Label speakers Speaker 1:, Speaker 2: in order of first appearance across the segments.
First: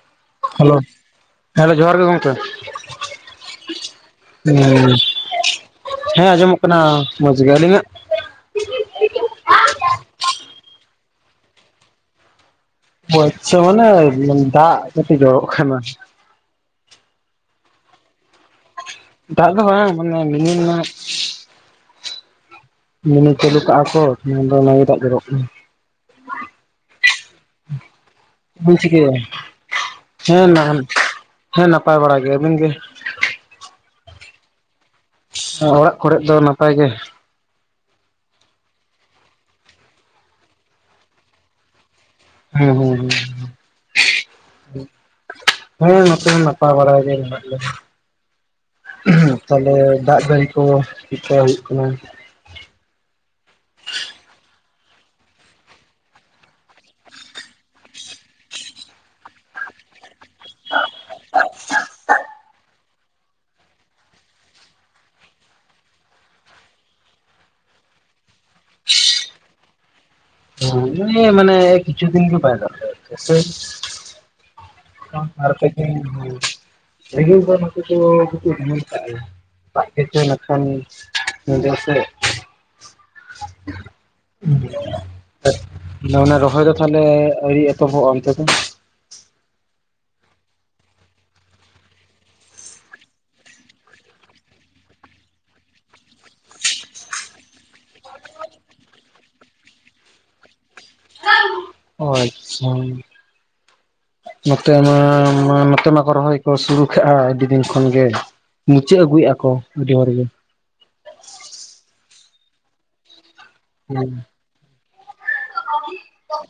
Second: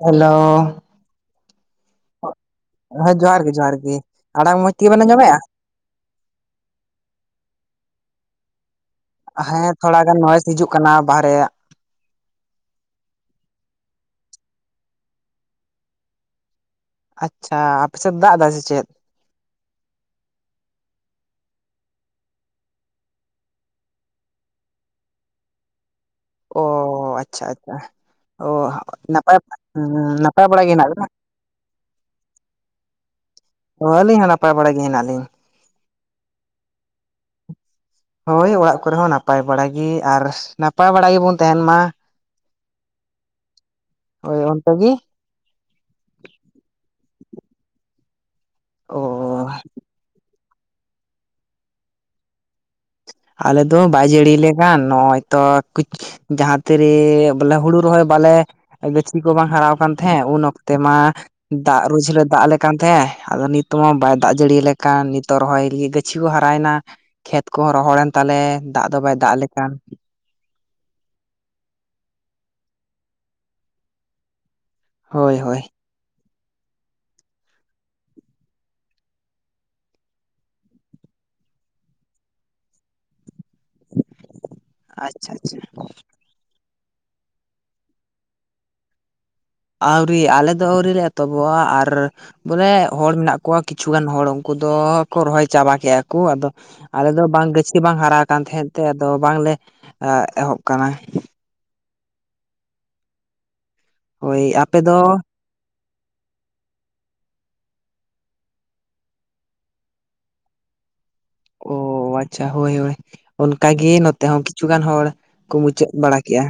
Speaker 1: Hello,
Speaker 2: hello ᱡᱚᱦᱟᱨ ᱜᱮ ᱜᱚᱝᱠᱮ
Speaker 1: ᱦᱮᱸ ᱡᱚᱸᱚᱦᱟᱨ ᱜᱮ ᱡᱚᱦᱟᱨ ᱜᱮ ᱟᱲᱟᱝ ᱢᱚᱸᱡᱽ ᱛᱮᱜᱮ ᱵᱮᱱ ᱟᱸᱡᱚᱢᱮᱜᱼᱟ?
Speaker 2: ᱦᱮᱸ ᱟᱸᱡᱚᱢᱚᱜ ᱠᱟᱱᱟ ᱢᱚᱡᱽ ᱜᱮ ᱟᱹᱞᱤᱧᱟᱜ?
Speaker 1: ᱦᱮᱸ ᱛᱷᱚᱲᱟ ᱜᱟᱱ ᱱᱚᱭᱮᱥ ᱦᱤᱡᱩᱜ ᱠᱟᱱᱟ ᱵᱟᱦᱨᱮ ᱟᱜ᱾
Speaker 2: ᱟᱪᱪᱷᱟ ᱢᱟᱱᱮ ᱫᱟᱜ ᱠᱟᱴᱤᱡ ᱡᱚᱨᱚᱜ ᱠᱟᱱᱟ᱾
Speaker 1: ᱟᱪᱪᱷᱟ ᱟᱯᱮᱥᱮᱫ ᱫᱟᱜ ᱮᱫᱟᱭ ᱥᱮ ᱪᱮᱫ?
Speaker 2: ᱫᱟ ᱫᱚ ᱵᱟᱝ ᱚᱱᱮ ᱢᱮᱱᱤ ᱨᱤᱢᱤᱞ ᱢᱮᱱᱤ ᱪᱟᱹᱞᱩ ᱠᱟᱜᱼᱟ ᱠᱚ ᱫᱚ ᱚᱱᱟ ᱜᱮ ᱫᱟᱜ ᱡᱚᱨᱚᱜ ᱠᱟᱱᱟ᱾
Speaker 1: ᱚ ᱟᱪᱪᱷᱟ ᱟᱪᱪᱷᱟ᱾ ᱚ
Speaker 2: ᱪᱮᱫ ᱵᱤᱱ ᱪᱤᱠᱟᱹᱭᱟ
Speaker 1: ᱱᱟᱯᱟᱭ ᱱᱟᱯᱟᱭ
Speaker 2: ᱦᱮᱸ
Speaker 1: ᱵᱟᱲᱟ ᱜᱮ ᱦᱮᱱᱟᱜ ᱵᱮᱱᱟ?
Speaker 2: ᱦᱮᱸ ᱱᱟᱯᱟᱭ ᱵᱟᱲᱟ ᱜᱮ ᱟᱵᱤᱱ ᱜᱮ᱾
Speaker 1: ᱚ ᱟᱹᱞᱤᱧ ᱦᱚᱸ ᱱᱟᱯᱟᱭ ᱵᱟᱲᱟ ᱜᱮ ᱦᱮᱱᱟᱜ ᱞᱤᱧ᱾
Speaker 2: ᱚᱲᱟᱜ ᱠᱚᱨᱮ ᱫᱚ ᱱᱟᱯᱟᱭ ᱜᱮ᱾
Speaker 1: ᱦᱳᱭ ᱚᱲᱟᱜ ᱠᱚᱨᱮ ᱦᱚᱸ ᱱᱟᱯᱟᱭ ᱵᱟᱲᱟᱜ ᱜᱮ ᱟᱨ ᱱᱟᱯᱟᱭ ᱵᱟᱲᱟ ᱜᱮᱵᱚᱱ ᱛᱟᱦᱮᱱ ᱢᱟ᱾
Speaker 2: ᱦᱩᱸ ᱦᱩᱸ ᱦᱩᱸ,
Speaker 1: ᱦᱳᱭ ᱚᱱᱠᱟ ᱜᱮ᱾
Speaker 2: ᱦᱮᱸ ᱱᱚᱛᱮ ᱦᱚ ᱱᱟᱯᱟᱭ ᱵᱟᱲᱟ ᱜᱮ ᱢᱮᱱᱟᱜ ᱞᱮ ᱞᱮᱭᱟ᱾
Speaker 1: ᱚ
Speaker 2: ᱛᱟᱦᱞᱮ ᱫᱟᱜ ᱡᱟᱹᱲᱤ ᱠᱚ ᱪᱮᱠᱟ ᱦᱩᱭᱩᱜ ᱠᱟᱱᱟ?
Speaker 1: ᱟᱞᱮᱫ ᱫᱚ ᱵᱟᱭ ᱡᱟᱹᱲᱤ ᱞᱮ ᱠᱟᱱ ᱱᱚᱜᱼᱚᱭ ᱛᱚᱠᱤᱪᱷᱩ ᱡᱟᱦᱟᱸ ᱛᱤᱨᱤ ᱵᱚᱞᱮ ᱦᱩᱲᱩ ᱨᱚᱦᱚᱭ ᱵᱟᱞᱮ ᱜᱟᱹᱪᱷᱤ ᱠᱚ ᱵᱟᱝ ᱦᱟᱨᱟᱣ ᱠᱟᱱ ᱦᱮᱸ ᱩᱱ ᱚᱠᱛᱮ ᱢᱟ ᱫᱟᱜ ᱨᱩᱡ ᱨᱮ ᱫᱟᱜ ᱞᱮ ᱠᱟᱱ ᱛᱟᱦᱮᱸᱫ ᱟᱫᱚ ᱱᱤᱛ ᱢᱟ ᱵᱟᱭ ᱫᱟᱜ ᱡᱟᱹᱲᱤᱭᱟ ᱞᱮ ᱠᱟᱱ ᱱᱤᱛᱚᱜ ᱨᱚᱦᱚᱭ ᱜᱟᱹᱪᱷᱤ ᱠᱚ ᱦᱟᱨᱟᱭᱮᱱᱟ᱾ ᱠᱷᱮᱛ ᱠᱚᱦᱚᱸ ᱨᱚᱦᱚᱲᱮᱱ ᱛᱟᱞᱮ ᱫᱟᱜ ᱫᱚ ᱵᱟᱭ ᱫᱟᱜ ᱞᱮᱠᱟᱱ᱾
Speaker 2: ᱱᱮ ᱮ ᱢᱟᱱᱮ ᱠᱤᱪᱩ ᱫᱤᱱ ᱠᱷᱚᱱ ᱵᱟᱭ ᱫᱟᱜ ᱫᱟ ᱥᱮ᱾
Speaker 1: ᱦᱳᱭ
Speaker 2: [inaudible]
Speaker 1: [unintelligible]
Speaker 2: ᱨᱤᱢᱤᱞ ᱠᱚ ᱠᱤᱪᱪᱷᱩ [unintelligible] ᱫᱟᱜ ᱠᱮᱪᱚᱭ ᱤᱱᱟᱹᱠᱷᱟᱱ [inaudible] ᱦᱩᱸ,
Speaker 1: ᱟᱪᱪᱷᱟ ᱟᱪᱪᱷᱟ
Speaker 2: ᱚᱱᱟ ᱨᱚᱦᱚᱭ ᱫᱚ ᱛᱟᱦᱚᱞᱮ ᱟᱹᱨᱤ ᱮᱛᱚᱦᱚᱵᱚᱜᱼᱟ ᱚᱱᱛᱮ ᱫᱚ?
Speaker 1: ᱟᱹᱣᱨᱤ ᱟᱞᱮ ᱫᱚ ᱟᱹᱣᱨ ᱞᱮ ᱮᱛᱚᱵᱚᱜᱼᱟ ᱟᱨ ᱵᱚᱞᱮ ᱦᱚᱲ ᱢᱮᱱᱟᱜ ᱠᱚᱣᱟ ᱠᱤᱪᱷᱩᱜᱟᱱ ᱦᱚᱲ ᱩᱱᱠᱩ ᱫᱚᱠᱚ ᱨᱚᱦᱚᱭ ᱪᱟᱵᱟ ᱠᱮᱫᱼᱟ ᱠᱚ ᱟᱫᱚ ᱟᱞᱮ ᱫᱚ ᱵᱟᱝ ᱜᱟᱹᱪᱷᱤ ᱵᱟᱝ ᱦᱟᱨᱟ ᱠᱟᱱ ᱛᱟᱦᱮᱸᱫ ᱛᱮ ᱟᱫᱚ ᱵᱟᱝᱞᱮ ᱮᱦᱚᱵ ᱟᱠᱟᱱᱟ᱾
Speaker 2: ᱚ ᱟᱪᱪᱷᱟ
Speaker 1: ᱦᱳᱭ
Speaker 2: ᱱᱚᱛᱮ
Speaker 1: ᱟᱯᱮ ᱫᱚ
Speaker 2: ᱢᱟ ᱱᱚᱛᱮ ᱢᱟᱠᱚ ᱨᱚᱦᱚᱭ ᱠᱚ ᱥᱩᱨᱩ ᱠᱷᱮᱜᱼᱟ ᱟᱹᱰᱤ ᱫᱤᱱ ᱠᱷᱚᱱ ᱜᱮ᱾ ᱢᱩᱪᱟᱹᱫ ᱟᱹᱜᱩᱭᱮᱫᱼᱟ ᱠᱚ ᱟᱹᱰᱤ ᱦᱚᱲᱜ ᱜᱮ᱾
Speaker 1: ᱚ ᱟᱪᱪᱷᱟ ᱦᱳᱭ ᱦᱳᱭ ᱚᱱᱠᱟᱜ ᱜᱮ
Speaker 2: ᱦᱮᱸ
Speaker 1: ᱱᱚᱛᱮ ᱦᱚᱸ ᱠᱤᱪᱷᱩ ᱜᱟᱱ ᱦᱚᱲ ᱠᱚ ᱢᱩᱪᱟᱹᱫ ᱵᱟᱲᱟ ᱠᱮᱜᱼᱟ᱾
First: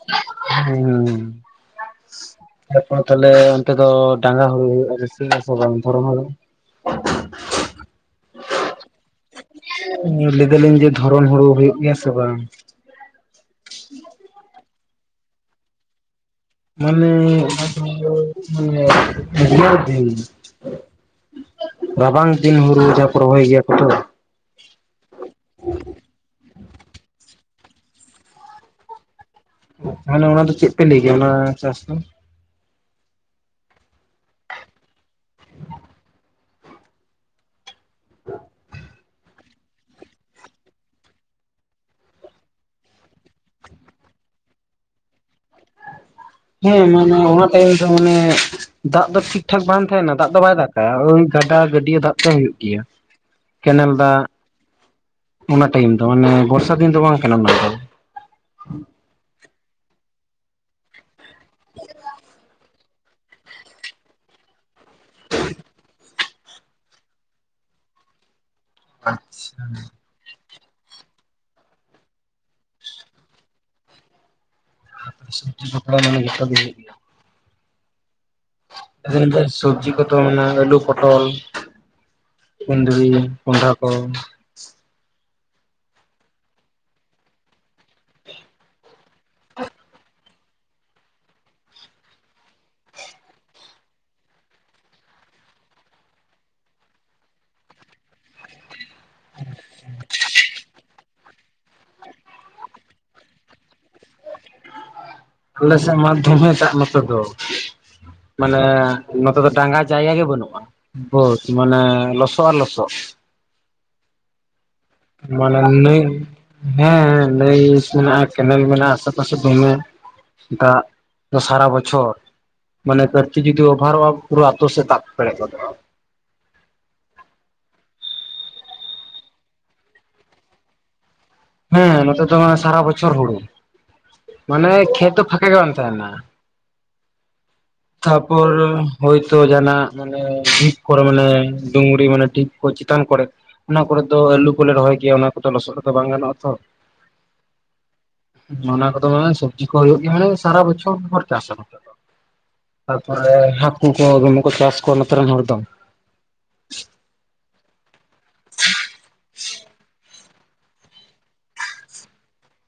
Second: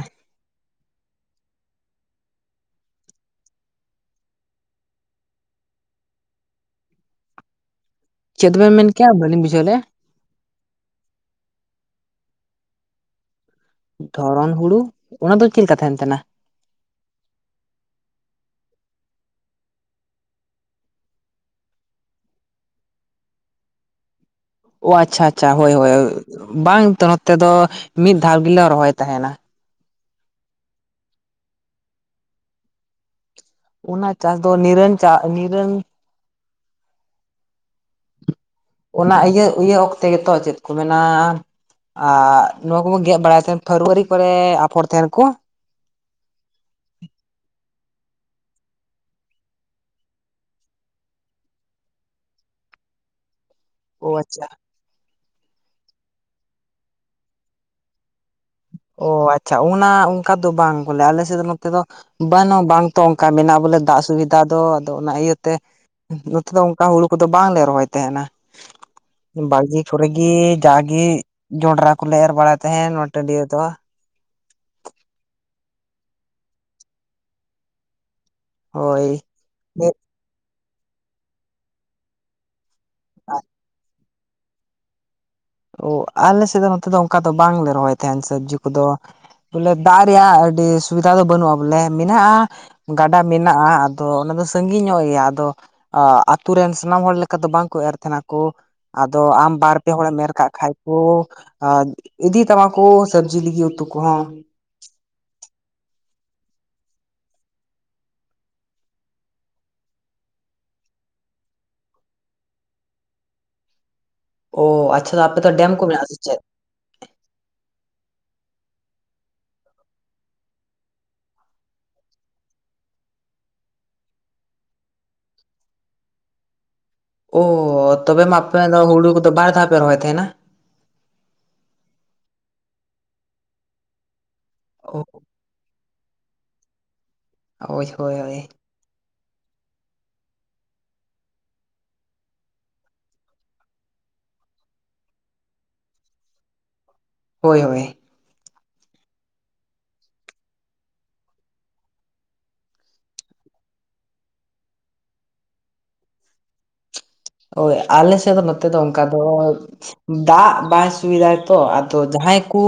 Speaker 2: ᱦᱮᱸ᱾ ᱮᱨᱯᱚᱨ ᱛᱟᱦᱚᱞᱮ ᱚᱱᱛᱮ ᱫᱚ ᱰᱟᱝᱜᱟ ᱦᱩᱲᱩ ᱦᱩᱭᱩᱜᱼᱟ ᱥᱤ ᱫᱷᱚᱨᱚᱱ ᱦᱩᱲᱩ ᱾
Speaker 1: ᱪᱮᱛ ᱵᱮᱱ ᱢᱮᱱ ᱠᱮᱜᱼᱟ ᱵᱟᱞᱤᱧ ᱵᱩᱡᱷᱟᱹᱣ ᱞᱮᱜᱼᱟ᱾
Speaker 2: ᱞᱟᱹᱭ ᱫᱟᱞᱤᱧ ᱡᱮ ᱫᱷᱚᱨᱚᱱ ᱦᱩᱲᱩ ᱦᱩᱭᱩᱜ ᱜᱮᱭᱟ ᱥᱮ ᱵᱟᱝ?
Speaker 1: ᱫᱷᱚᱨᱚᱱ ᱦᱩᱲᱩ ᱚᱱᱟ ᱫᱚ ᱪᱮᱫᱠᱟ ᱛᱟᱦᱮᱱ ᱛᱟᱦᱮᱱᱟ?
Speaker 2: ᱢᱟᱱᱮ ᱚᱱᱟᱫᱚ ᱢᱟᱱᱮ ᱩᱫᱜᱟᱹᱨ ᱫᱤᱱ? ᱨᱟᱵᱟᱝ ᱫᱤᱱ ᱦᱩᱲᱩ ᱡᱟ ᱠᱚ ᱨᱚᱦᱚᱭ ᱜᱮᱭᱟ ᱠᱚ ᱛᱚ᱾
Speaker 1: ᱚ ᱟᱪᱪᱷᱟ ᱟᱪᱪᱷᱟ ᱦᱳᱭ ᱦᱳᱭ ᱵᱟᱝ ᱱᱚᱛᱮ ᱫᱚ ᱢᱤᱫ ᱫᱷᱟᱣ ᱜᱮᱞᱮ ᱨᱚᱦᱚᱭ ᱛᱟᱦᱮᱱᱟ᱾
Speaker 2: ᱛᱟᱦᱚᱞᱮ ᱚᱱᱟ ᱫᱚ ᱪᱮᱫ ᱯᱮ ᱞᱟᱹᱭ ᱜᱮᱭᱟ ᱚᱱᱟ ᱪᱟᱥ ᱫᱚ?
Speaker 1: ᱚᱱᱟ ᱪᱟᱥ ᱫᱚ ᱱᱤᱨᱚᱱ ᱪᱟᱥ ᱱᱤᱨᱚᱱ
Speaker 2: [inaudible]
Speaker 1: ᱚᱱᱟ ᱤᱭᱟᱹ ᱤᱭᱟᱹ ᱚᱠᱛᱮ ᱜᱮᱛᱚ ᱪᱮᱫ ᱠᱚ ᱢᱮᱱᱟ ᱟᱨ ᱱᱚᱣᱟ ᱠᱚᱜᱚ ᱜᱮᱫ ᱵᱟᱲᱟᱭᱮᱫ ᱛᱟᱦᱮᱱ ᱯᱷᱮᱵᱽᱨᱩᱣᱟᱨᱤ ᱠᱚᱨᱮ ᱟᱯᱷᱚᱨ ᱛᱟᱦᱮᱱ ᱠᱚ᱾
Speaker 2: ᱦᱮᱸ ᱢᱟᱱᱮ ᱚᱱᱟ ᱴᱟᱭᱤᱢ ᱫᱚ ᱢᱟᱱᱮ ᱫᱟᱜ ᱫᱚ ᱴᱷᱤᱠᱴᱷᱟᱠ ᱵᱟᱝ ᱛᱟᱦᱮᱱᱟ ᱫᱟᱜ ᱫᱚ ᱵᱟᱭ ᱫᱟᱜ ᱳᱭ ᱜᱟᱰᱟ ᱜᱟᱹᱰᱭᱟᱹ ᱫᱟᱜ ᱛᱮ ᱦᱩᱭᱩᱜ ᱜᱮᱭᱟ᱾ ᱠᱮᱱᱮᱞ
Speaker 1: ᱚ
Speaker 2: ᱫᱟᱜ
Speaker 1: ᱟᱪᱪᱷᱟ
Speaker 2: ᱚᱱᱟ ᱴᱟᱭᱤᱢ ᱫᱚ ᱢᱟᱱᱮ ᱵᱚᱨᱥᱟ ᱫᱤᱱ ᱫᱚ ᱵᱟᱝ ᱠᱟᱱᱟ ᱚᱱᱟ ᱫᱚ᱾
Speaker 1: ᱚ ᱟᱪᱪᱷᱟ ᱚᱱᱟ ᱚᱱᱠᱟ ᱫᱚ ᱵᱟᱝ ᱠᱚ ᱞᱟᱹᱭᱟ ᱟᱞᱮᱥᱮᱫ ᱫᱚ ᱱᱚᱛᱮ ᱫᱚ ᱵᱟᱹᱱᱩᱜ ᱵᱟᱝ ᱛᱚ ᱚᱱᱠᱟ ᱢᱮᱱᱟᱜᱼᱟ ᱵᱚᱞᱮ ᱫᱟᱜ ᱥᱩᱵᱤᱫᱷᱟ ᱫᱚ ᱟᱫᱚ ᱚᱱᱟ ᱤᱭᱟᱹᱛᱮ᱾ ᱱᱚᱛᱮ ᱫᱚ ᱚᱱᱠᱟ ᱦᱩᱲᱩ ᱠᱚᱫᱚ ᱵᱟᱝᱞᱮ ᱨᱚᱦᱚᱭ ᱛᱟᱦᱮᱱᱟ, ᱵᱟᱲᱜᱮ ᱠᱚᱨᱮ ᱜᱤ ᱡᱟᱜᱮ ᱡᱚᱱᱰᱨᱟ ᱠᱚᱞᱮ ᱮᱨ ᱵᱟᱲᱟᱭ ᱛᱟᱦᱮᱸᱱ ᱱᱚᱣᱟ ᱴᱟᱺᱰᱤ ᱨᱮᱫᱚ᱾
Speaker 2: [inaudible] ᱢᱟᱱᱮ ᱡᱚᱛᱚ ᱜᱮ ᱦᱩᱭᱩᱜ᱾
Speaker 1: ᱦᱳᱭ
Speaker 2: ᱥᱚᱵᱡᱤ ᱠᱚᱫᱚ ᱢᱮᱱᱟᱜᱼᱟ ᱟᱹᱞᱩ ᱯᱚᱴᱚᱞ᱾ ᱠᱩᱸᱫᱽᱨᱤ ᱠᱚᱱᱰᱷᱟ ᱠᱚ᱾
Speaker 1: ᱚ ᱟᱞᱮ ᱥᱮᱫ ᱫᱚ ᱱᱚᱛᱮ ᱫᱚ ᱚᱱᱠᱟ ᱫᱚ ᱵᱟᱝᱞᱮ ᱨᱚᱦᱚᱭ ᱛᱟᱦᱮᱱ ᱥᱚᱵᱽᱡᱤ ᱠᱚᱫᱚ᱾ ᱵᱚᱞᱮ ᱫᱟᱜ ᱨᱮᱭᱟᱜ ᱟᱹᱰᱤ ᱥᱩᱵᱤᱫᱷᱟ ᱫᱚ ᱵᱟᱹᱱᱩᱜᱼᱟ, ᱵᱚᱞᱮ ᱢᱮᱱᱟᱜᱼᱟ ᱜᱟᱰᱟ ᱢᱮᱱᱟᱜᱼᱟ ᱟᱫᱚ ᱚᱱᱟ ᱫᱚ ᱥᱟᱺᱜᱤᱧ ᱧᱚᱜ ᱜᱮᱭᱟ ᱟᱫᱚ᱾ ᱟᱛᱩ ᱨᱮᱱ ᱥᱟᱱᱟᱢ ᱦᱚᱲ ᱞᱮᱠᱟ ᱫᱚ ᱵᱟᱝᱠᱚ ᱮᱨ ᱛᱟᱦᱮᱸᱱᱟᱠᱚ ᱟᱫᱚ ᱟᱢ ᱵᱟᱨ ᱯᱮ ᱦᱚᱲᱮᱢ ᱮᱨ ᱠᱩ ᱤᱫᱤ ᱛᱟᱢᱟ ᱠᱚ ᱥᱚᱵᱽᱡᱤ ᱞᱟᱹᱜᱤᱫ ᱩᱛᱩ ᱠᱚᱦᱚᱸ᱾
Speaker 2: ᱟᱞᱮ ᱥᱮᱫ ᱢᱟ ᱫᱷᱚᱢᱮ ᱫᱟᱜ ᱱᱚᱛᱮ ᱫᱚ᱾ ᱢᱟᱱᱮ ᱱᱚᱛᱮ ᱫᱚ ᱰᱟᱸᱜᱟ ᱡᱟᱭᱜᱟ ᱜᱮ ᱵᱟᱹᱱᱩᱜᱼᱟ᱾ ᱵᱟᱹᱫ ᱢᱟᱱᱮ ᱞᱚᱥᱚ ᱟᱨ ᱞᱚᱥᱚᱫ᱾
Speaker 1: ᱚᱻ ᱟᱪᱪᱷᱟ ᱟᱯᱮ ᱫᱚ
Speaker 2: ᱢᱟᱱᱮ
Speaker 1: ᱰᱮᱢ ᱠᱚ
Speaker 2: ᱱᱟᱹᱭ
Speaker 1: ᱢᱮᱱᱟᱜᱼᱟ ᱥᱮ ᱪᱮᱫ?
Speaker 2: ᱦᱮᱸ ᱱᱟᱹᱭ ᱢᱮᱱᱟᱜᱼᱟ, ᱠᱮᱱᱮᱞ ᱢᱮᱱᱟᱜᱼᱟ, ᱟᱥᱮ ᱯᱟᱥᱮ ᱫᱚᱢᱮ᱾ ᱫᱟᱜ ᱫᱚ ᱥᱟᱨᱟ ᱵᱚᱪᱷᱚᱨ᱾ ᱢᱟᱱᱮ ᱠᱟᱹᱴᱤᱡ ᱡᱩᱫᱤ ᱚᱵᱷᱟᱨᱚᱜᱼᱟ ᱯᱩᱨᱟᱹ ᱟᱛᱳ ᱥᱮᱜ ᱫᱟᱯ ᱯᱮᱨᱮᱡ ᱜᱚᱫᱚᱜᱼᱟ᱾
Speaker 1: ᱚ ᱛᱚᱵᱮ ᱢᱟ ᱟᱯᱮ ᱫᱚ ᱦᱩᱲᱩ ᱠᱚᱫᱚ ᱵᱟᱨ ᱫᱷᱟᱣ ᱯᱮ ᱨᱚᱦᱚᱭ ᱛᱟᱦᱮᱸᱱᱟ᱾
Speaker 2: ᱦᱮᱸ ᱱᱚᱛᱮ ᱫᱚ ᱦᱟᱸᱜ ᱥᱟᱨᱟ ᱵᱚᱪᱷᱚᱨ ᱦᱩᱲᱩ, ᱢᱟᱱᱮ ᱠᱷᱮᱛ ᱫᱚ ᱯᱷᱟᱸᱠᱟ ᱜᱮ ᱵᱟᱝ ᱛᱟᱦᱮᱱᱟ᱾
Speaker 1: ᱦᱳᱭ ᱦᱳᱭ ᱦᱳᱭ
Speaker 2: ᱛᱟᱯᱚᱨ ᱦᱳᱭᱛᱚ ᱡᱟᱱᱟᱜ ᱢᱟᱱᱮ ᱰᱷᱤᱯ ᱠᱚᱨᱮ ᱢᱟᱱᱮ ᱰᱩᱝᱨᱤ ᱢᱟᱱᱮ ᱰᱷᱤᱯ ᱠᱚ ᱪᱮᱛᱟᱱ ᱠᱚᱨᱮ ᱚᱱᱟ ᱠᱚᱨᱮᱫ ᱫᱚ ᱟᱹᱞᱩ ᱠᱚᱞᱮ ᱨᱚᱦᱚᱭ ᱜᱮᱭᱟ ᱚᱱᱟ ᱠᱚᱫᱚ ᱞᱚᱥᱚᱫ ᱦᱚᱸᱛᱚ ᱵᱟᱝ ᱜᱟᱱᱚᱜ ᱟ ᱛᱚ᱾
Speaker 1: ᱦᱳᱭ ᱦᱳᱭ᱾
Speaker 2: ᱢᱟᱱᱟ ᱠᱚᱫᱚ ᱢᱟᱱᱮ ᱥᱚᱵᱡᱤ ᱠᱚ ᱦᱩᱭᱩᱜ ᱜᱮᱭᱟ ᱢᱟᱱᱮ ᱥᱟᱨᱟ ᱵᱚᱪᱷᱚᱨ ᱵᱷᱚᱨ ᱪᱟᱥᱟ ᱠᱚ ᱾ ᱛᱟᱨᱯᱚᱨᱮ ᱦᱟᱹᱠᱩ ᱠᱚ ᱫᱚᱢᱮ ᱠᱚ ᱪᱟᱥ ᱠᱚᱣᱟ ᱱᱚᱛᱮᱨᱮᱱ ᱦᱚᱲ ᱫᱚ᱾
Speaker 1: ᱳᱭ ᱟᱞᱮᱥᱮᱜ ᱫᱚ ᱱᱚᱛᱮ ᱫᱚ ᱚᱱᱠᱟ ᱫᱚᱡ ᱫᱟᱜ ᱵᱟᱭ ᱥᱩᱭᱫᱟᱭ ᱛᱚ ᱟᱫᱚ ᱡᱟᱦᱟᱸᱭ ᱠᱩ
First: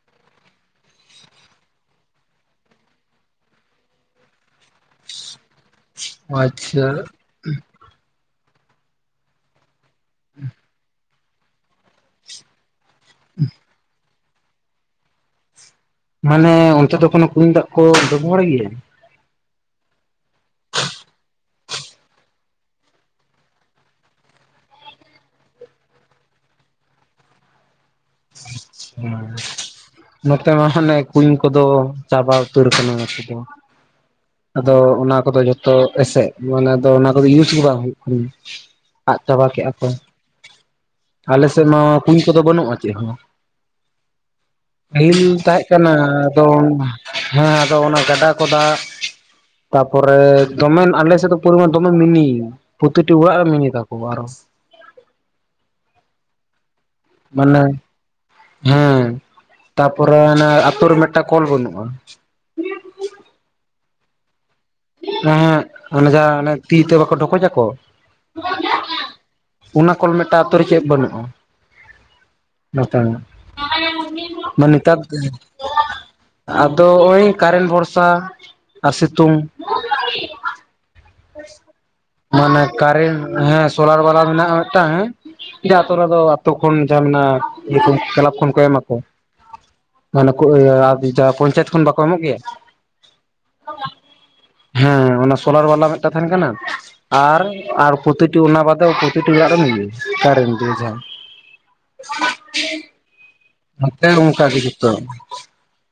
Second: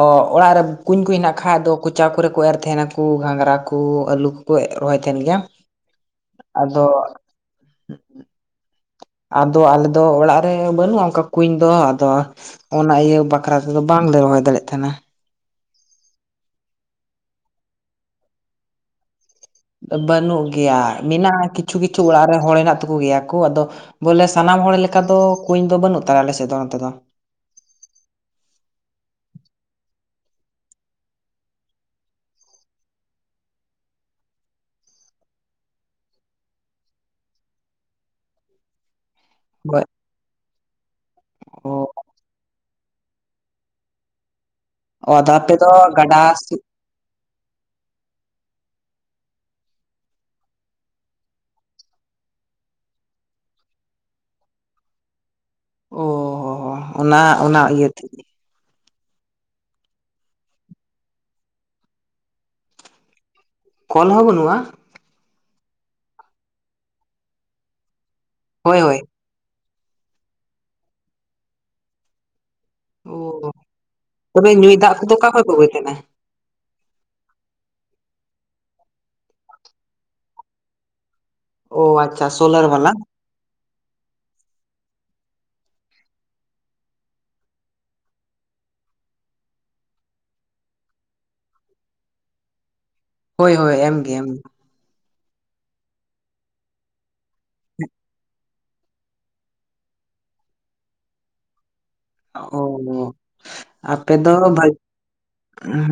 Speaker 1: ᱚᱻ ᱚᱲᱟᱜ ᱨᱮ ᱠᱩᱧ ᱠᱚ ᱦᱮᱱᱟᱜ ᱠᱷᱟᱡ ᱫᱚ ᱠᱚᱪᱟ ᱠᱚᱨᱮ ᱠᱚ ᱮᱨ ᱛᱟᱦᱮᱱᱟ ᱠᱩ ᱜᱷᱟᱸᱝᱽᱨᱟ ᱠᱩ, ᱟᱞᱩ ᱠᱚ ᱨᱚᱦᱚᱭ ᱛᱟᱦᱮᱱ ᱜᱮᱭᱟ᱾ ᱟᱫᱚ
Speaker 2: ᱟᱪᱪᱷᱟ᱾
Speaker 1: ᱟᱫᱚ ᱟᱞᱮ ᱫᱚ ᱚᱲᱟᱜ ᱨᱮ ᱵᱟᱹᱱᱩᱜᱼᱟ ᱚᱱᱠᱟ ᱠᱩᱧ ᱫᱚ ᱟᱫᱚ ᱚᱱᱟ ᱤᱭᱟᱹ ᱵᱟᱠᱷᱨᱟ ᱛᱮᱫᱚ ᱵᱟᱝ ᱞᱮ ᱨᱚᱦᱚᱭ ᱫᱟᱲᱭᱟᱜ ᱛᱟᱦᱮᱱᱟ᱾
Speaker 2: ᱢᱟᱱᱮ ᱚᱱᱛᱮ ᱫᱚ ᱠᱚᱱᱳ ᱠᱩᱧ ᱫᱟᱜ ᱠᱚ ᱵᱮᱵᱚᱦᱟᱨ ᱜᱮᱭᱟ?
Speaker 1: ᱵᱟᱹᱱᱩᱜ ᱜᱮᱭᱟ, ᱢᱮᱱᱟᱜᱼᱟ ᱠᱤᱪᱷᱩ ᱠᱤᱪᱷᱩ ᱚᱲᱟᱜ ᱨᱮ ᱦᱚᱲ ᱦᱮᱱᱟᱜ ᱛᱟᱠᱚ ᱜᱮᱭᱟ ᱠᱚ ᱟᱫᱚ ᱵᱚᱞᱮ ᱥᱟᱱᱟᱢ ᱦᱚᱲ ᱞᱮᱠᱟ ᱫᱚ ᱠᱩᱧ ᱫᱚ ᱵᱟᱹᱱᱩᱜ ᱛᱟᱞᱮ ᱟᱞᱮ ᱥᱮᱫ ᱫᱚ ᱱᱚᱛᱮ ᱫᱚ᱾
Speaker 2: ᱦᱮᱸ ᱱᱚᱛᱮ ᱢᱟ ᱦᱟᱱᱮ ᱠᱩᱧ ᱠᱚᱫᱚ ᱪᱟᱵᱟ ᱩᱛᱟᱹᱨ ᱠᱟᱱᱟ ᱱᱚᱛᱮ ᱫᱚ᱾ ᱟᱫᱚ ᱚᱱᱟ ᱠᱚᱫᱚ ᱡᱷᱚᱛᱚ ᱮᱥᱮᱫ ᱢᱟᱱᱮ ᱚᱱᱟ ᱠᱚᱫᱚ ᱤᱭᱩᱡᱽ ᱜᱮ ᱵᱟᱝ ᱦᱩᱭᱩᱜ ᱠᱟᱱᱟ᱾
Speaker 1: [inaudible]
Speaker 2: ᱟᱫ ᱪᱟᱵᱟ ᱠᱮᱜᱼᱟ
Speaker 1: ᱦᱳᱭ
Speaker 2: ᱠᱚ ᱟᱞᱮ ᱥᱮᱫ ᱢᱟ ᱠᱩᱧ ᱠᱚᱫᱚ ᱵᱟᱹᱱᱩᱜᱼᱟ ᱪᱮᱫ ᱦᱚᱸ᱾
Speaker 1: ᱚ
Speaker 2: ᱯᱟᱹᱦᱤᱞ
Speaker 1: ᱟᱫᱚ ᱟᱯᱮ
Speaker 2: ᱛᱟᱦᱮᱸᱜ
Speaker 1: ᱫᱚ
Speaker 2: ᱠᱟᱱᱟ
Speaker 1: ᱜᱟᱰᱟ
Speaker 2: ᱟᱫᱚ ᱦᱮᱸ ᱟᱫᱚ ᱚᱱᱟ ᱜᱟᱰᱟ ᱠᱚ ᱫᱟᱜ ᱛᱟᱯᱚᱨᱮ ᱫᱚᱢᱮᱱ ᱟᱞᱮ ᱥᱮᱫ ᱫᱚ ᱯᱚᱨᱤᱢᱟᱱ ᱫᱚᱢᱮ ᱢᱤᱱᱤᱭ᱾ ᱯᱨᱚᱛᱤᱴᱤ ᱚᱲᱟᱜ ᱨᱮ ᱢᱤᱱᱤ ᱛᱟᱠᱚ ᱟᱨᱚᱥ
Speaker 1: ᱳ ᱚᱻᱦᱚ ᱦᱚ ᱚᱱᱟ, ᱚᱱᱟ
Speaker 2: ᱢᱟᱱᱮ
Speaker 1: ᱤᱭᱟᱹ ᱛᱮ
Speaker 2: ᱦᱮᱸ ᱛᱟᱯᱚᱨᱮ ᱦᱟᱱᱮ ᱟᱛᱳ ᱨᱮ ᱢᱮᱜᱴᱟᱝ ᱠᱚᱞ ᱵᱟᱹᱱᱩᱜᱼᱟ᱾
Speaker 1: ᱠᱚᱞ ᱦᱚᱸ ᱵᱟᱹᱱᱩᱜᱼᱟ?
Speaker 2: ᱮᱸᱦᱮᱸᱜ ᱚᱱᱮ ᱡᱟᱦᱟ ᱚᱱᱮ ᱛᱤ ᱛᱮ ᱵᱟᱠᱚ ᱰᱷᱚᱠᱚᱡᱟᱠᱚ
Speaker 1: ᱦᱳᱭ ᱦᱳᱭ᱾
Speaker 2: ᱚᱱᱟ ᱠᱚᱞ ᱢᱮᱫᱴᱟᱝ ᱟᱛᱳ ᱨᱮ ᱪᱮᱫ ᱵᱟᱹᱱᱩᱜᱼᱟ᱾ ᱢᱮᱫᱴᱟᱝ
Speaker 1: ᱚ
Speaker 2: ᱦᱚᱸ
Speaker 1: ᱛᱚᱵᱮ
Speaker 2: ᱢᱟᱱᱮ
Speaker 1: ᱧᱩᱭ ᱫᱟᱜ
Speaker 2: ᱱᱮᱛᱟᱨ
Speaker 1: ᱠᱚᱫᱚ ᱚᱠᱟ ᱠᱷᱚᱡ ᱯᱮ ᱟᱹᱜᱩᱭ ᱛᱟᱦᱮᱱᱟ
Speaker 2: ᱟᱫᱚ ᱦᱚᱜᱼᱚᱭ ᱠᱟᱨᱮᱱ ᱵᱷᱚᱨᱥᱟ ᱟᱨ ᱥᱤᱛᱩᱝ᱾
Speaker 1: ᱚ ᱟᱪᱪᱷᱟ
Speaker 2: ᱢᱟᱱᱮ
Speaker 1: ᱥᱳᱞᱟᱨ ᱵᱟᱞᱟ
Speaker 2: ᱠᱟᱨᱮᱱᱴ ᱦᱮᱸ ᱥᱳᱞᱟᱨ ᱵᱟᱞᱟ ᱢᱮᱱᱟᱜᱼᱟ ᱢᱮᱫᱴᱟᱝ ᱦᱮᱸ᱾ ᱡᱟ ᱟᱛᱳ ᱨᱮᱫᱚ ᱟᱛᱳ ᱠᱷᱚᱱ ᱡᱟᱦᱟᱸ ᱢᱮᱱᱟᱜ-ᱟ ᱤᱭᱟᱹ ᱠᱚ ᱠᱮᱞᱟᱵᱽ ᱠᱷᱚᱱ ᱠᱚ ᱮᱢᱟ ᱠᱚ᱾ ᱢᱟᱱᱮ ᱠᱷᱩᱵ ᱤᱭᱟᱹ ᱟᱨᱡᱤ ᱡᱟᱦᱟ ᱯᱚᱧᱪᱟᱭᱤᱛ ᱠᱷᱚᱱ ᱵᱟᱠᱚ ᱮᱢᱚᱜ ᱜᱮᱭᱟ᱾
Speaker 1: ᱦᱳᱭ ᱦᱳᱭ ᱮᱢᱜᱮ ᱮᱢ
Speaker 2: ᱦᱮᱸ ᱚᱱᱟ ᱥᱳᱞᱟᱨ ᱵᱟᱞᱟ ᱢᱮᱫᱴᱟᱝ ᱛᱟᱦᱮᱱ ᱠᱟᱱᱟ ᱟᱨ, ᱟᱨ ᱯᱨᱚᱛᱤᱴᱤ ᱚᱱᱟ ᱵᱟᱫᱮ ᱯᱨᱟᱛᱤᱴᱤ ᱚᱲᱟᱜ ᱨᱮ ᱢᱤᱱᱤ ᱠᱟᱨᱮᱱᱴ ᱫᱤᱭᱮ ᱡᱟᱦᱟᱸ᱾
Speaker 1: ᱦᱚᱸ ᱟᱱᱟᱦᱚᱸ ᱾
Speaker 2: ᱦᱟᱱᱛᱮ ᱦᱚᱸ ᱚᱱᱠᱟ ᱜᱮ ᱡᱚᱛᱚ ᱾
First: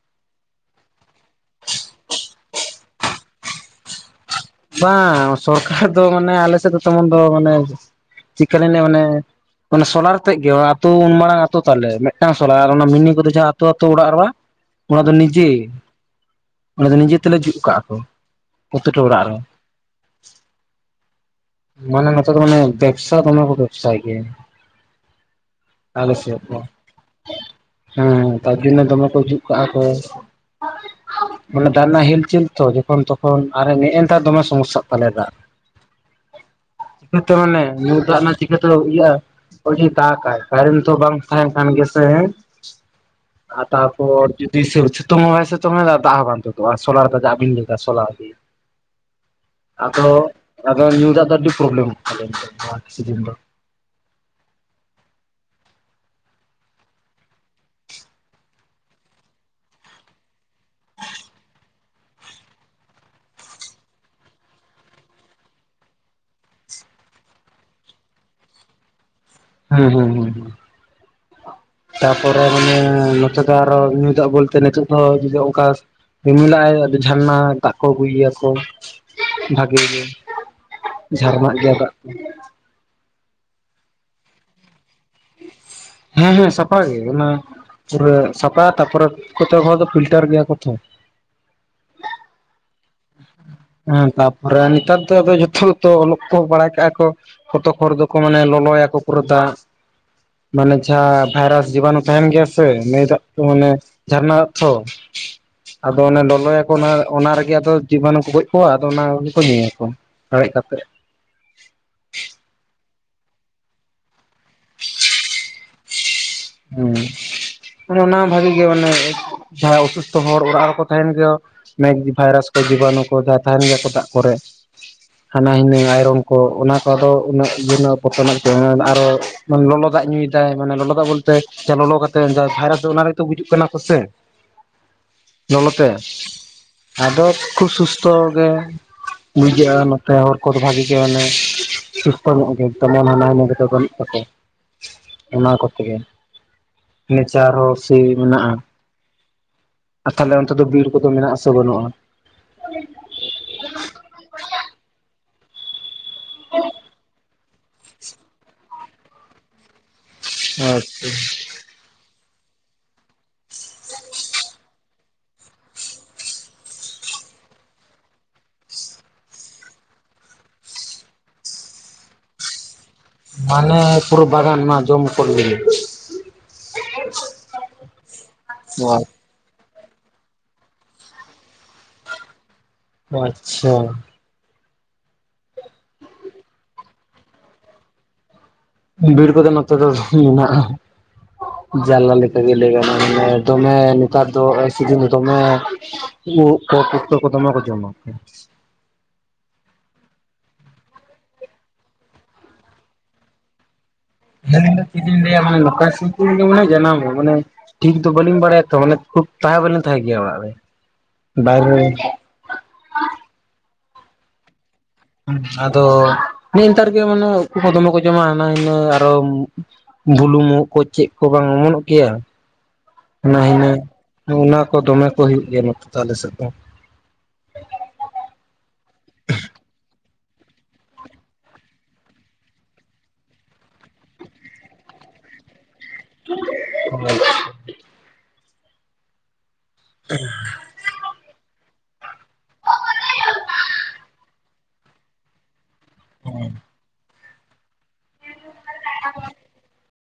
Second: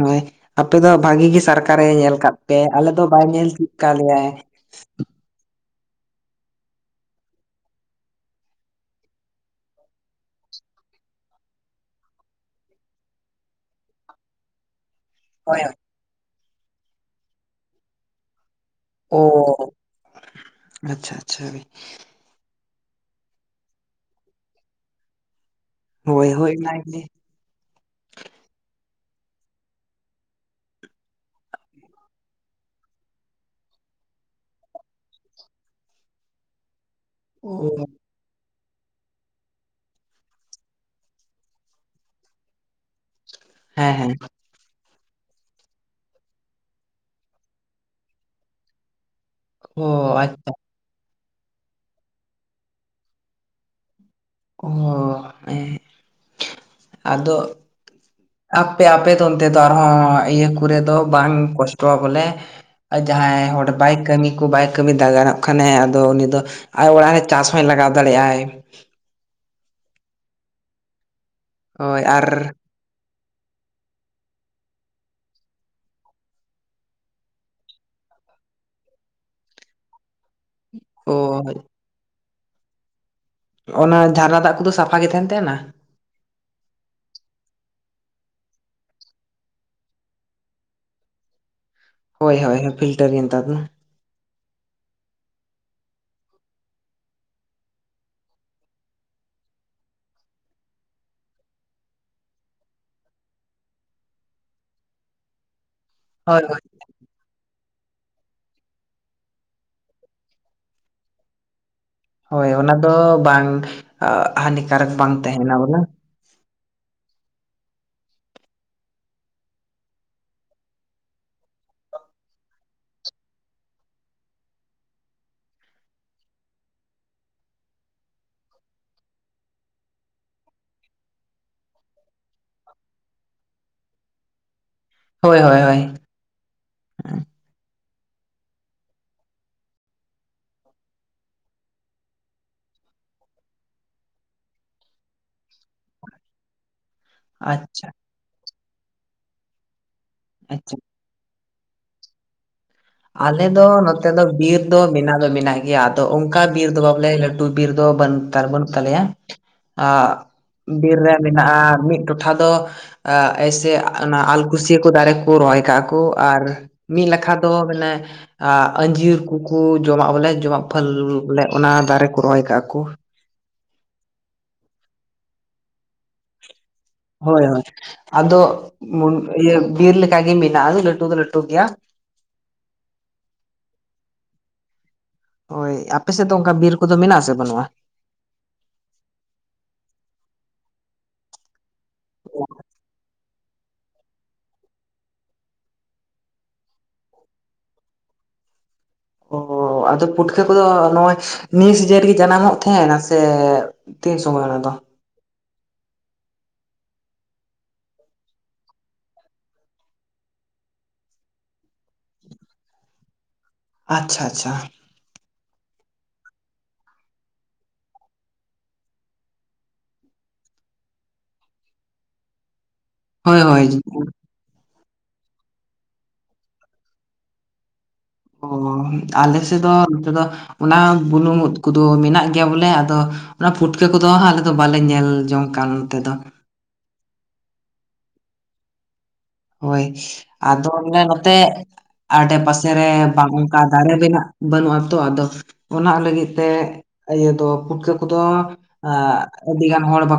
Speaker 1: ᱦᱳᱭ ᱟᱯᱮ ᱫᱚ ᱵᱷᱟᱜᱤ ᱜᱮ ᱥᱚᱨᱠᱟᱨᱮ ᱧᱮᱞ ᱟᱠᱟᱜ ᱯᱮᱭᱟᱭ ᱟᱞᱮ ᱫᱚ ᱵᱟᱭ ᱧᱮᱞ ᱟᱠᱟᱫ ᱞᱮᱭᱟᱭ ᱾
Speaker 2: ᱵᱟᱝ ᱥᱚᱨᱠᱟᱨ ᱫᱚ ᱢᱟᱱᱮ ᱟᱞᱮ ᱥᱮᱫ ᱫᱚ ᱛᱮᱢᱚᱱ ᱫᱚ ᱢᱟᱱᱮ ᱪᱤᱠᱟᱹ ᱞᱮᱱᱮ ᱢᱟᱱᱮ ᱾ ᱢᱟᱱᱮ ᱥᱳᱞᱟᱨ ᱛᱮᱫ ᱜᱮ ᱟᱛᱳ ᱩᱱ ᱢᱟᱨᱟᱝ ᱟᱛᱳ ᱛᱟᱞᱮ ᱢᱮᱫᱴᱟᱝ ᱥᱳᱞᱟᱨ ᱟᱨ ᱚᱱᱟ ᱢᱤᱱᱤ ᱠᱚᱫᱚ ᱡᱟᱦᱟᱸ ᱟᱛᱳ ᱟᱛᱳ ᱚᱲᱟᱜ ᱨᱮ ᱢᱟ᱾ ᱚᱱᱟ ᱫᱚ ᱱᱤᱡᱮ
Speaker 1: ᱦᱳᱭ
Speaker 2: ᱚᱱᱟ ᱫᱚ ᱱᱤᱡᱮ ᱛᱮᱞᱮ ᱡᱩᱛ ᱠᱟᱜᱼᱟ ᱠᱚ ᱯᱨᱚᱛᱤᱴᱤ ᱚᱲᱟᱜ ᱨᱮ ᱾
Speaker 1: ᱚ ᱟᱪᱪᱷᱟ ᱟᱪᱪᱷᱟ ᱦᱳᱭ
Speaker 2: ᱢᱟᱱᱮ ᱱᱚᱛᱮ ᱫᱚ ᱢᱟᱱᱮ ᱵᱮᱵᱽᱥᱟ ᱫᱚᱢᱮ ᱠᱚ ᱵᱮᱵᱽᱥᱟᱭ ᱜᱮᱭᱟ᱾ ᱟᱞᱮ
Speaker 1: ᱦᱳᱭ
Speaker 2: ᱥᱮᱫ
Speaker 1: ᱦᱳᱭ
Speaker 2: ᱫᱚ
Speaker 1: ᱚᱱᱟᱜᱮ
Speaker 2: ᱦᱮᱸ ᱱᱮᱛᱟᱨ ᱫᱤᱱ ᱫᱚ ᱫᱚᱢᱮ ᱠᱚ ᱡᱩᱜ ᱠᱟᱜᱼᱟ ᱠᱚ᱾ ᱢᱟᱱᱮ ᱫᱟᱜ ᱨᱮᱱᱟᱜ ᱦᱮᱞᱪᱮᱞ ᱛᱚ ᱡᱚᱠᱷᱚᱱ ᱛᱚᱠᱷᱚᱱ ᱟᱨ ᱱᱮᱜᱮᱱᱮᱛᱟᱨ ᱫᱚᱢᱮ ᱥᱚᱢᱚᱥᱟᱜ ᱛᱟᱞᱮᱭᱟ ᱫᱟᱜ᱾ ᱛᱮ
Speaker 1: ᱚ
Speaker 2: ᱢᱟᱱᱮ ᱧᱩ ᱫᱟᱜ ᱨᱮᱱᱟᱜ ᱪᱤ ᱩᱱ ᱚᱠᱛᱚ ᱤᱭᱟ ᱟ ᱦᱚᱜᱚᱭ ᱡᱮ ᱫᱟᱜᱟᱭ ᱠᱟᱨᱮᱱᱴ ᱫᱚ ᱵᱟᱝ ᱛᱟᱦᱮᱱ ᱠᱟᱱ ᱜᱮ ᱥᱮ ᱟᱨ
Speaker 1: ᱦᱮᱸ ᱦᱮᱸ
Speaker 2: ᱛᱟᱨᱯᱚᱨ ᱡᱩᱫᱤ ᱥᱮ ᱥᱤᱛᱩᱝ ᱦᱚᱸ ᱵᱟᱭ ᱥᱤᱛᱩᱝ ᱟ ᱫᱟᱜ ᱦᱚᱸ ᱵᱟᱝ ᱛᱩᱫᱩᱜᱼᱟ ᱥᱳᱞᱟᱨ ᱫᱚ ᱫᱟᱜ ᱵᱤᱱ ᱞᱟᱹᱭᱫᱟ ᱥᱳᱞᱟᱨ ᱜᱮ
Speaker 1: ᱚ
Speaker 2: ᱟᱫᱟ
Speaker 1: ᱟᱪᱪᱷᱟ
Speaker 2: ᱟᱫᱟ ᱧᱩ ᱫᱟᱜ ᱫᱚ ᱟᱹᱰᱤ ᱯᱚᱵᱮᱞᱚᱢᱚᱜ ᱛᱟᱞᱮᱭᱟ ᱱᱤᱛᱚᱜ ᱫᱚ ᱠᱤᱪᱷᱩ ᱫᱤᱱ ᱫᱚ
Speaker 1: ᱚ ᱦᱚᱸ ᱮᱦᱮᱜ ᱟᱫᱚ ᱟᱯᱮ ᱟᱯᱮ ᱫᱚ ᱚᱱᱛᱮ ᱫᱚ ᱟᱨᱦᱚᱸ ᱤᱭᱟᱹ ᱠᱚᱨᱮ ᱫᱚ ᱵᱟᱝ ᱠᱚᱥᱴᱚᱜᱼᱟ ᱵᱚᱞᱮ ᱡᱟᱦᱟᱸᱭ ᱦᱚᱲ ᱵᱟᱭ ᱠᱟᱹᱢᱤ ᱠᱚ ᱵᱟᱭ ᱠᱟᱹᱢᱤ ᱫᱟ ᱜᱟᱱᱚᱜ ᱠᱷᱟᱱᱮ ᱟᱫᱚ ᱩᱱᱤ ᱫᱚ ᱟᱨ ᱚᱲᱟᱜ ᱨᱮ ᱪᱟᱥ ᱦᱚᱸᱭ ᱞᱟᱜᱟᱣ ᱫᱟᱲᱮᱭᱟᱜᱼᱟᱭ᱾
Speaker 2: ᱦᱩᱸ ᱦᱩᱸ ᱦᱩᱸ ᱦᱩᱸ ᱾
Speaker 1: ᱦᱳᱭ ᱟᱨ
Speaker 2: ᱛᱟᱯᱚᱨᱮ ᱢᱟᱱᱮ ᱱᱚᱛᱮ ᱫᱚ ᱟᱨ ᱦᱚᱸ ᱧᱩ ᱫᱟᱜ ᱵᱚᱞᱛᱮ ᱱᱤᱛᱚᱜ ᱫᱚ ᱡᱩᱫᱤ ᱚᱱᱠᱟ ᱨᱤᱢᱤᱞ ᱟᱭ ᱟᱫᱚ ᱡᱷᱟᱨᱱᱟ ᱫᱟᱜ ᱠᱚ ᱟᱹᱜᱩᱭ ᱜᱮᱭᱟᱠᱚ ᱵᱷᱟᱜᱮ ᱜᱮ᱾
Speaker 1: ᱚ
Speaker 2: ᱡᱷᱟᱨᱱᱟᱜ ᱜᱮᱭᱟ ᱫᱟᱜ ᱠᱚ᱾
Speaker 1: ᱱᱚᱜᱚᱱᱟ ᱡᱷᱟᱨᱱᱟ ᱫᱟᱜ ᱠᱚᱫᱚ ᱥᱟᱯᱷᱟ ᱜᱮ ᱛᱟᱦᱮᱱ ᱛᱟᱦᱮᱸᱱᱟ?
Speaker 2: ᱦᱮᱸ ᱦᱮᱸ ᱥᱟᱯᱷᱟ ᱜᱮ ᱚᱱᱟ ᱯᱩᱨᱟᱹ ᱥᱟᱯᱟ ᱛᱟᱨᱯᱚᱨ ᱠᱚᱛᱚᱜ ᱦᱚᱲ ᱫᱚ ᱯᱷᱤᱞᱴᱟᱨ ᱜᱮᱭᱟ ᱠᱚ ᱛᱚ᱾
Speaker 1: ᱦᱳᱭ ᱦᱳᱭ ᱦᱳᱭ ᱯᱷᱤᱞᱴᱟᱨ ᱜᱮ ᱱᱮᱛᱟᱨ ᱫᱚ᱾
Speaker 2: ᱦᱮᱸ ᱛᱟᱯᱚᱨᱮ ᱱᱮᱛᱟᱨ ᱫᱚ ᱟᱫᱚ ᱡᱚᱛᱚ ᱛᱚ ᱚᱞᱚᱜ ᱛᱚ ᱵᱟᱲᱟᱭ ᱠᱟᱜᱼᱟ ᱠᱚ᱾ ᱠᱚᱛᱚᱠ ᱦᱚᱲ ᱫᱚᱠᱚ ᱢᱟᱱᱮ ᱞᱚᱞᱚᱭᱟᱠᱚ ᱯᱩᱨᱟᱹ ᱫᱟᱜ᱾ ᱢᱟᱱᱮ ᱡᱟᱦᱟᱸ ᱵᱷᱟᱭᱨᱟᱥ ᱡᱤᱵᱟᱱᱩ ᱛᱟᱦᱮᱱ ᱜᱮᱭᱟ ᱥᱮ ᱱᱤᱭᱟᱹ ᱫᱟᱜ ᱫᱚ ᱢᱟᱱᱮ ᱡᱷᱟᱨᱱᱟᱜ-ᱟ ᱛᱚ ᱟᱫᱚ ᱚᱱᱮ
Speaker 1: ᱦᱳᱭ ᱦᱳᱭ
Speaker 2: ᱞᱚᱞᱚᱭᱟᱠᱚ ᱚᱱᱟ ᱨᱮᱜᱮ ᱟᱫᱚ ᱡᱤᱵᱟᱱᱩ ᱠᱚ ᱜᱚᱡ ᱠᱚ ᱟᱫᱚ ᱚᱱᱟᱜᱮ ᱠᱚ ᱧᱩᱭᱟᱠᱚ ᱨᱟᱲᱮᱡ ᱠᱟᱛᱮ᱾
Speaker 1: ᱦᱳᱭ ᱚᱱᱟ ᱫᱚ ᱵᱟᱝ ᱦᱟᱱᱤᱠᱟᱨᱚᱠ ᱵᱟᱝ ᱛᱟᱦᱮᱱᱟ ᱵᱚᱞᱮ᱾
Speaker 2: ᱦᱩᱸ ᱢᱟᱱᱮ ᱚᱱᱟ ᱦᱚᱸ ᱵᱷᱟᱜᱤ ᱜᱮ ᱢᱟᱱᱮ ᱡᱟᱦᱟᱸ ᱚᱥᱩᱥᱛᱷᱚ ᱦᱚᱲ ᱚᱲᱟᱜ ᱨᱮᱠᱚ ᱛᱟᱦᱮᱱ ᱜᱮᱭᱟ ᱢᱮᱜ ᱵᱷᱟᱭᱨᱟᱥ ᱠᱚ ᱡᱤᱵᱟᱱᱩ ᱠᱚ ᱡᱟᱦᱟᱸ ᱛᱟᱦᱮᱱ ᱜᱮᱭᱟ ᱠᱚ ᱫᱟᱜ ᱠᱚᱨᱮ ᱦᱟᱱᱟ ᱦᱩᱱᱟᱹ ᱟᱭᱨᱚᱱ ᱠᱚ ᱚᱱᱟ ᱠᱚ ᱟᱫᱚ ᱩᱱᱟᱹᱜ ᱤᱭᱟᱹ ᱨᱮᱱᱟᱜ ᱵᱚᱨᱚᱛᱚᱱᱟᱜ ᱟᱨᱚ ᱢᱟᱱᱮ ᱞᱚᱞᱚ ᱫᱟᱜ ᱧᱩᱭᱫᱟᱭ ᱢᱟᱱᱮ ᱞᱚᱞᱚ ᱫᱟᱜ ᱵᱚᱞ ᱛᱮ ᱞᱚᱞᱚ ᱠᱟᱛᱮ ᱵᱷᱟᱭᱨᱟᱥ ᱫᱚ ᱚᱱᱟ ᱨᱮᱜᱮᱛᱚ ᱵᱩᱡᱩᱜ ᱠᱟᱱᱟ ᱠᱚ ᱥᱮ᱾
Speaker 1: ᱦᱳᱭ ᱦᱳᱭ
Speaker 2: ᱞᱚᱞᱚ
Speaker 1: ᱦᱳᱭ
Speaker 2: ᱛᱮ ᱟᱫᱚ ᱠᱷᱩᱵ ᱥᱩᱥᱛᱷᱚ ᱜᱮ ᱵᱩᱡᱷᱟᱹᱜᱼᱟ ᱱᱚᱛᱮ ᱦᱚᱲ ᱠᱚᱫᱚ ᱵᱷᱟᱜᱤ ᱜᱮ ᱢᱟᱱᱮ ᱥᱩᱥᱛᱚ ᱧᱚᱜ ᱜᱮ ᱛᱮᱢᱚᱱ ᱦᱟᱱᱟ ᱱᱤᱭᱟ ᱫᱚ ᱵᱟᱱᱩᱜ ᱛᱟᱠᱚᱣᱟ ᱚᱱᱟ ᱠᱚ ᱛᱮ ᱜᱮ ᱱᱮᱪᱟᱨ ᱦᱚᱸ
Speaker 1: ᱟᱪᱪᱷᱟ
Speaker 2: ᱥᱤ ᱢᱮᱱᱟᱜᱼᱟ ᱛᱟᱦᱚᱞᱮ ᱚᱱᱛᱮ ᱫᱚ
Speaker 1: ᱟᱪᱪᱷᱟ
Speaker 2: ᱵᱤᱨ ᱠᱚᱫᱚ ᱢᱮᱱᱟᱜ ᱟᱥᱮ ᱵᱟᱹᱱᱩᱜᱼᱟ?
Speaker 1: ᱟᱞᱮ ᱫᱚ ᱱᱚᱛᱮ ᱫᱚ ᱵᱤᱨ ᱫᱚ ᱢᱮᱱᱟᱜ ᱫᱚ ᱢᱮᱱᱟᱜ ᱜᱮᱭᱟ ᱟᱫᱚ ᱚᱱᱠᱟ ᱵᱤᱨ ᱫᱚ ᱵᱟ ᱟᱞᱮ ᱞᱟᱹᱴᱩ ᱵᱤᱨ ᱫᱚ ᱵᱟᱹᱱ ᱛᱟᱨ ᱵᱟᱹᱱᱩᱜ ᱛᱟᱞᱮᱭᱟ ᱟ ᱵᱤᱨ
Speaker 2: ᱟᱪᱪᱷᱟ
Speaker 1: ᱨᱮ ᱢᱮᱱᱟᱜᱼᱟ ᱢᱤᱫ ᱴᱚᱴᱷᱟ ᱫᱚ ᱮᱥᱮ ᱚᱱᱟ ᱟᱞᱠᱷᱩᱥᱤᱭᱟᱹ ᱠᱚ ᱫᱟᱨᱮ ᱠᱚ ᱨᱚᱦᱚᱭ ᱠᱟᱜᱼᱟ ᱠᱚ ᱟᱨ ᱢᱤᱫ ᱞᱮᱠᱷᱟ ᱫᱚ [unintelligible] ᱟ ᱟᱸᱡᱤᱨ ᱠᱚᱠᱚ ᱡᱚᱢᱟᱜ ᱵᱚᱞᱮ ᱡᱚᱢᱟᱜ ᱯᱷᱟᱞ ᱵᱚᱞᱮ ᱚᱱᱟ ᱫᱟᱨᱮ ᱠᱚ ᱨᱚᱦᱚᱭ ᱠᱟᱜᱼᱟ
Speaker 2: ᱢᱟᱱᱮ ᱯᱩᱨᱟᱹ ᱵᱟᱜᱟᱱ ᱢᱟ ᱡᱚᱢ ᱠᱚ ᱯᱷᱚᱞ ᱜᱤᱰᱤ
Speaker 1: ᱦᱳᱭ ᱦᱳᱭ ᱟᱫᱚ ᱤᱭᱟᱹ ᱵᱤᱨ ᱞᱮᱠᱟ ᱜᱮ ᱢᱮᱱᱟᱜᱼᱟ ᱟᱫᱚ ᱞᱟᱹᱴᱩ ᱫᱚ ᱞᱟᱹᱴᱩ ᱜᱮᱭᱟ᱾
Speaker 2: ᱚ ᱟᱪᱪᱷᱟ᱾
Speaker 1: ᱦᱳᱭ ᱟᱯᱮ ᱥᱮᱫ ᱫᱚ ᱚᱱᱠᱟ ᱵᱤᱨ ᱠᱚᱫᱚ ᱢᱮᱱᱟᱜ-ᱟ ᱥᱮ ᱵᱟᱹᱱᱩᱜ-ᱟ?
Speaker 2: ᱵᱤᱨᱤ‌ᱠᱚᱫᱚ ᱱᱚᱛᱮ ᱫᱚ ᱢᱮᱱᱟᱜᱼᱟ ᱡᱟᱞᱞᱟ ᱞᱮᱠᱟ ᱜᱮ ᱞᱟᱹᱭ ᱜᱟᱱᱚᱜᱼᱟ᱾ ᱫᱚᱢᱮ ᱱᱮᱛᱟᱨ ᱫᱚ [unintelligible] ᱥᱤᱡᱤᱱ ᱫᱚ ᱫᱚᱢᱮᱼᱼ ᱩᱫ ᱠᱚ ᱯᱩᱴᱠᱟᱹ ᱠᱚ ᱫᱚᱢᱮ ᱠᱚ ᱡᱚᱢᱟ᱾
Speaker 1: ᱚ ᱟᱫᱚ ᱯᱩᱴᱠᱟᱹ ᱠᱚᱫᱚ ᱱᱚᱜᱼᱚᱭ ᱱᱤᱭᱟᱹ ᱥᱤᱡᱤᱱ ᱨᱮᱜᱮ ᱡᱟᱱᱟᱢᱚᱜ ᱛᱟᱦᱮᱱᱟ ᱥᱮᱼᱼ
Speaker 2: [inaudible] ᱪᱮᱫ ᱞᱤᱧ ᱞᱟᱹᱭᱟ ᱢᱟᱱᱮ ᱱᱚᱝᱠᱟ ᱥᱤᱡᱤᱱ ᱜᱮ ᱢᱟᱱᱮ ᱡᱟᱱᱟᱢᱼᱟ ᱢᱟᱱᱮᱼᱼ ᱴᱷᱤᱠ ᱫᱚ ᱵᱟᱹᱞᱤᱧ ᱵᱟᱲᱟᱭᱟ ᱛᱚ ᱢᱟᱱᱮ ᱠᱷᱩᱵ ᱛᱟᱦᱮᱸ ᱵᱟᱹᱞᱤᱧ ᱛᱟᱦᱮᱸᱱ ᱜᱮᱭᱟ ᱚᱲᱟᱜ ᱨᱮ ᱵᱟᱭᱨᱮᱼᱼ
Speaker 1: ᱟᱪᱪᱷᱟ ᱟᱪᱪᱷᱟ᱾
Speaker 2: ᱟᱫᱚ ᱱᱮᱜᱼᱮ ᱱᱮᱛᱟᱨ ᱜᱮ ᱢᱟᱱᱮ ᱩᱫ ᱠᱚ ᱫᱚᱢᱮ ᱠᱚ ᱡᱚᱢᱟ ᱦᱟᱱᱟ ᱦᱤᱱᱟᱹ ᱟᱨᱚᱼᱼ ᱵᱩᱱᱩᱢ ᱩᱫ ᱠᱚ ᱪᱮᱫ ᱠᱚ ᱵᱟᱝ ᱚᱢᱚᱱᱚᱜ ᱜᱮᱭᱟᱼᱼ
Speaker 1: ᱦᱳᱭ
Speaker 2: ᱦᱟᱱᱟ
Speaker 1: ᱦᱳᱭ
Speaker 2: ᱦᱤᱱᱟᱹ ᱚᱱᱟ ᱠᱚ ᱫᱚᱢᱮ ᱠᱚ ᱦᱩᱭᱩᱜ ᱜᱮᱭᱟ ᱱᱚᱛᱮ ᱫᱚ ᱟᱞᱮ ᱥᱮᱫ ᱫᱚ᱾
Speaker 1: ᱚ ᱟᱞᱮ ᱥᱮᱫ ᱫᱚ [unintelligible] ᱚᱱᱟ ᱵᱩᱱᱩᱢ ᱩᱫ ᱠᱚᱫᱚ ᱢᱮᱱᱟᱜ ᱜᱮᱭᱟ ᱵᱚᱞᱮ ᱟᱫᱚ ᱚᱱᱟ ᱯᱩᱴᱠᱟᱹ ᱠᱚᱫᱚ ᱟᱞᱮ ᱫᱚ ᱵᱟᱞᱮ ᱧᱮᱞ ᱡᱚᱝᱼᱼ ᱠᱟᱱ ᱛᱮᱫᱚ᱾
Speaker 2: [inaudible]
Speaker 1: ᱦᱳᱭ ᱟᱫᱚ ᱢᱟᱱᱮᱼᱼ ᱛᱮ ᱟᱰᱮ ᱯᱟᱥᱮ ᱨᱮ ᱵᱟᱝ ᱚᱱᱠᱟ ᱫᱟᱨᱮ ᱵᱮᱱᱟᱜ ᱵᱟᱹᱱᱩᱜᱼᱟ ᱛᱚ ᱟᱫᱚᱼᱼ ᱚᱱᱟ ᱞᱟᱹᱜᱤᱫ ᱛᱮ ᱤᱭᱟᱹ ᱫᱚ ᱯᱩᱴᱠᱟᱹ ᱠᱚᱫᱚ ᱟ ᱟᱹᱰᱤ ᱜᱟᱱ ᱦᱚᱲ ᱵᱟᱠᱚᱼᱼ